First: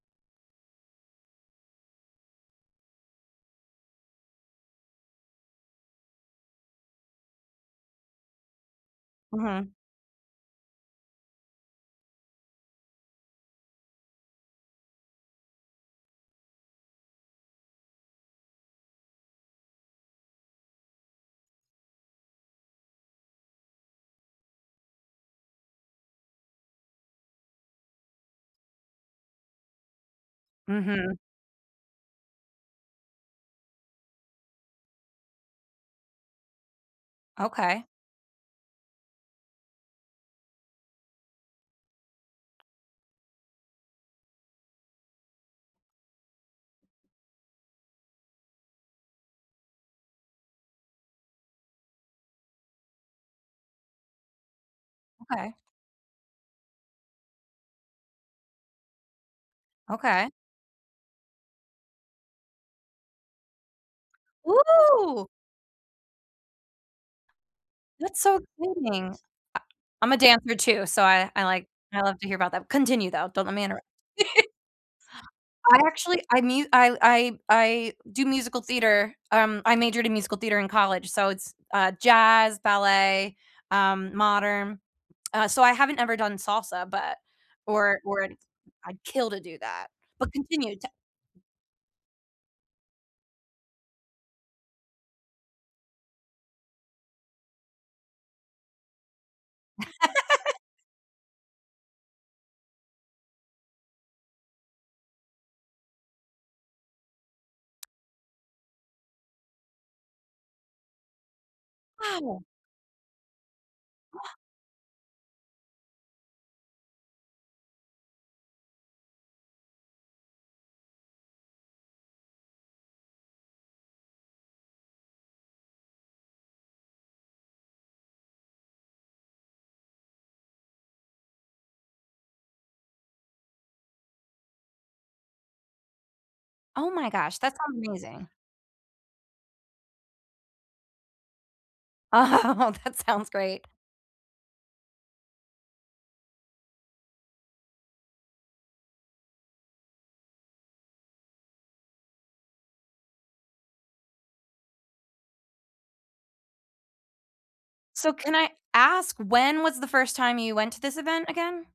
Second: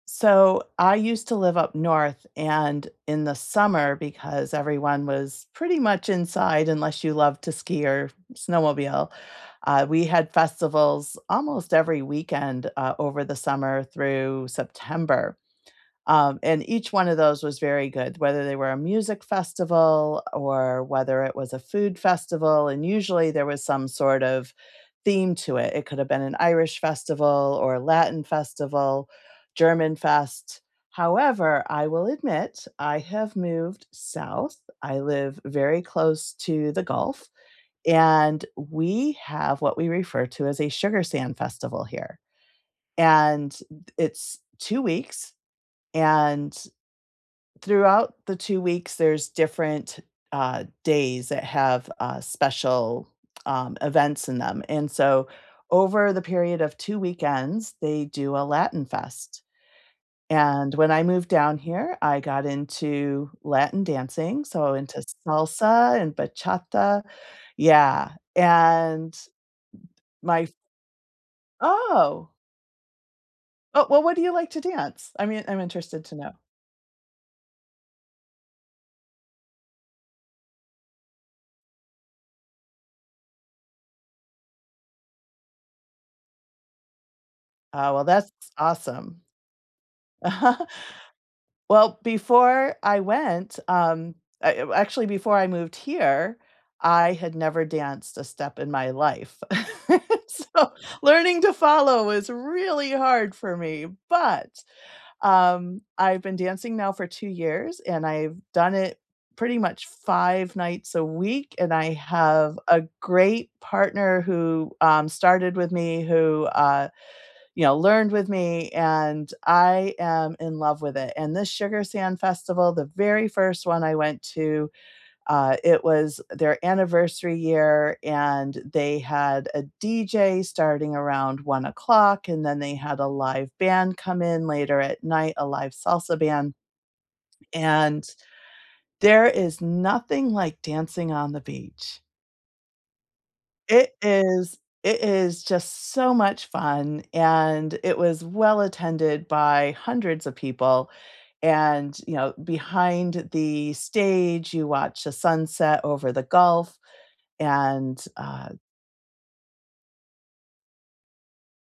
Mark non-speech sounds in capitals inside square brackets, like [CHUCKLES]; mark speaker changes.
Speaker 1: So, I used to live up North, and in the summer, because everyone was pretty much inside, unless you love to ski or snowmobile,
Speaker 2: Mhm.
Speaker 1: uh, we had festivals almost every weekend, uh, over the summer through September. Um, and each one of those was very good, whether they were a music festival or whether it was a food festival. And usually there was some sort of theme to it. It could've been an Irish festival or a Latin festival, Germanfest.
Speaker 2: Mhm.
Speaker 1: However, I will admit, I have moved South, I live very close to the Gulf,
Speaker 2: Okay.
Speaker 1: and we have what we refer to as a Sugar Sand Festival, here. And th it's 2 weeks. And, throughout the 2 weeks, there's different, uh, days that have, uh, special, um, events in them. And so,
Speaker 2: Okay.
Speaker 1: over the period of 2 weekends, they do a Latin Fest,
Speaker 2: Okay.
Speaker 1: and when I moved down here, I got into Latin dancing, so into
Speaker 2: [WHOOPS]
Speaker 1: salsa and bachata Yeah,
Speaker 2: That's so
Speaker 1: and
Speaker 2: exciting. I
Speaker 1: d
Speaker 2: I'm a
Speaker 1: my f
Speaker 2: dancer too, so I I like I love to
Speaker 1: Oh!
Speaker 2: hear about that continue, though. Don't let me
Speaker 1: Oh,
Speaker 2: interrupt.
Speaker 1: wha what do you like
Speaker 2: [LAUGHS]
Speaker 1: to dance? I mean, I'm
Speaker 2: I
Speaker 1: interested to
Speaker 2: actually
Speaker 1: know.
Speaker 2: I mu I I I do musical theater, um, I majored in musical theater in college. So it's, uh, jazz, ballet, um, modern. So, I haven't ever done salsa, but
Speaker 1: Uh,
Speaker 2: or
Speaker 1: well,
Speaker 2: or
Speaker 1: that's
Speaker 2: I'd
Speaker 1: awesome.
Speaker 2: kill to do that. But
Speaker 1: [CHUCKLES]
Speaker 2: continue, ta
Speaker 1: Well, before I went, um, uh, I uh, eh, actually, before I moved here, I had never danced a step in my life, [LAUGHS]
Speaker 2: [LAUGHS]
Speaker 1: so, earning to follow was really hard for me, but, um, I've been dancing now for 2 years, and I've done it pretty much 5 nights a week, and I
Speaker 2: Oh.
Speaker 1: have a great partner
Speaker 2: [GASPS]
Speaker 1: who, um, started with me, who, uh you know, learned with me, and I am in love with it. And this Sugar Sand Festival, the very 1st 1 I went to, uh, it was, eh, their anniversary year and they had a DJ starting around 01:00, and then they had a live band come in later at night, a live salsa band.
Speaker 2: Oh my gosh, that sounds
Speaker 1: And,
Speaker 2: amazing.
Speaker 1: there is nothing like dancing on the beach.
Speaker 2: Oh, that sounds great.
Speaker 1: It is it is just so much fun, and it was well attended by hundreds of people. And, you know, behind the stage, you watch the sunset over the Gulf, and,
Speaker 2: So, can I
Speaker 1: uh
Speaker 2: ask when was the 1st time you went to this event, again?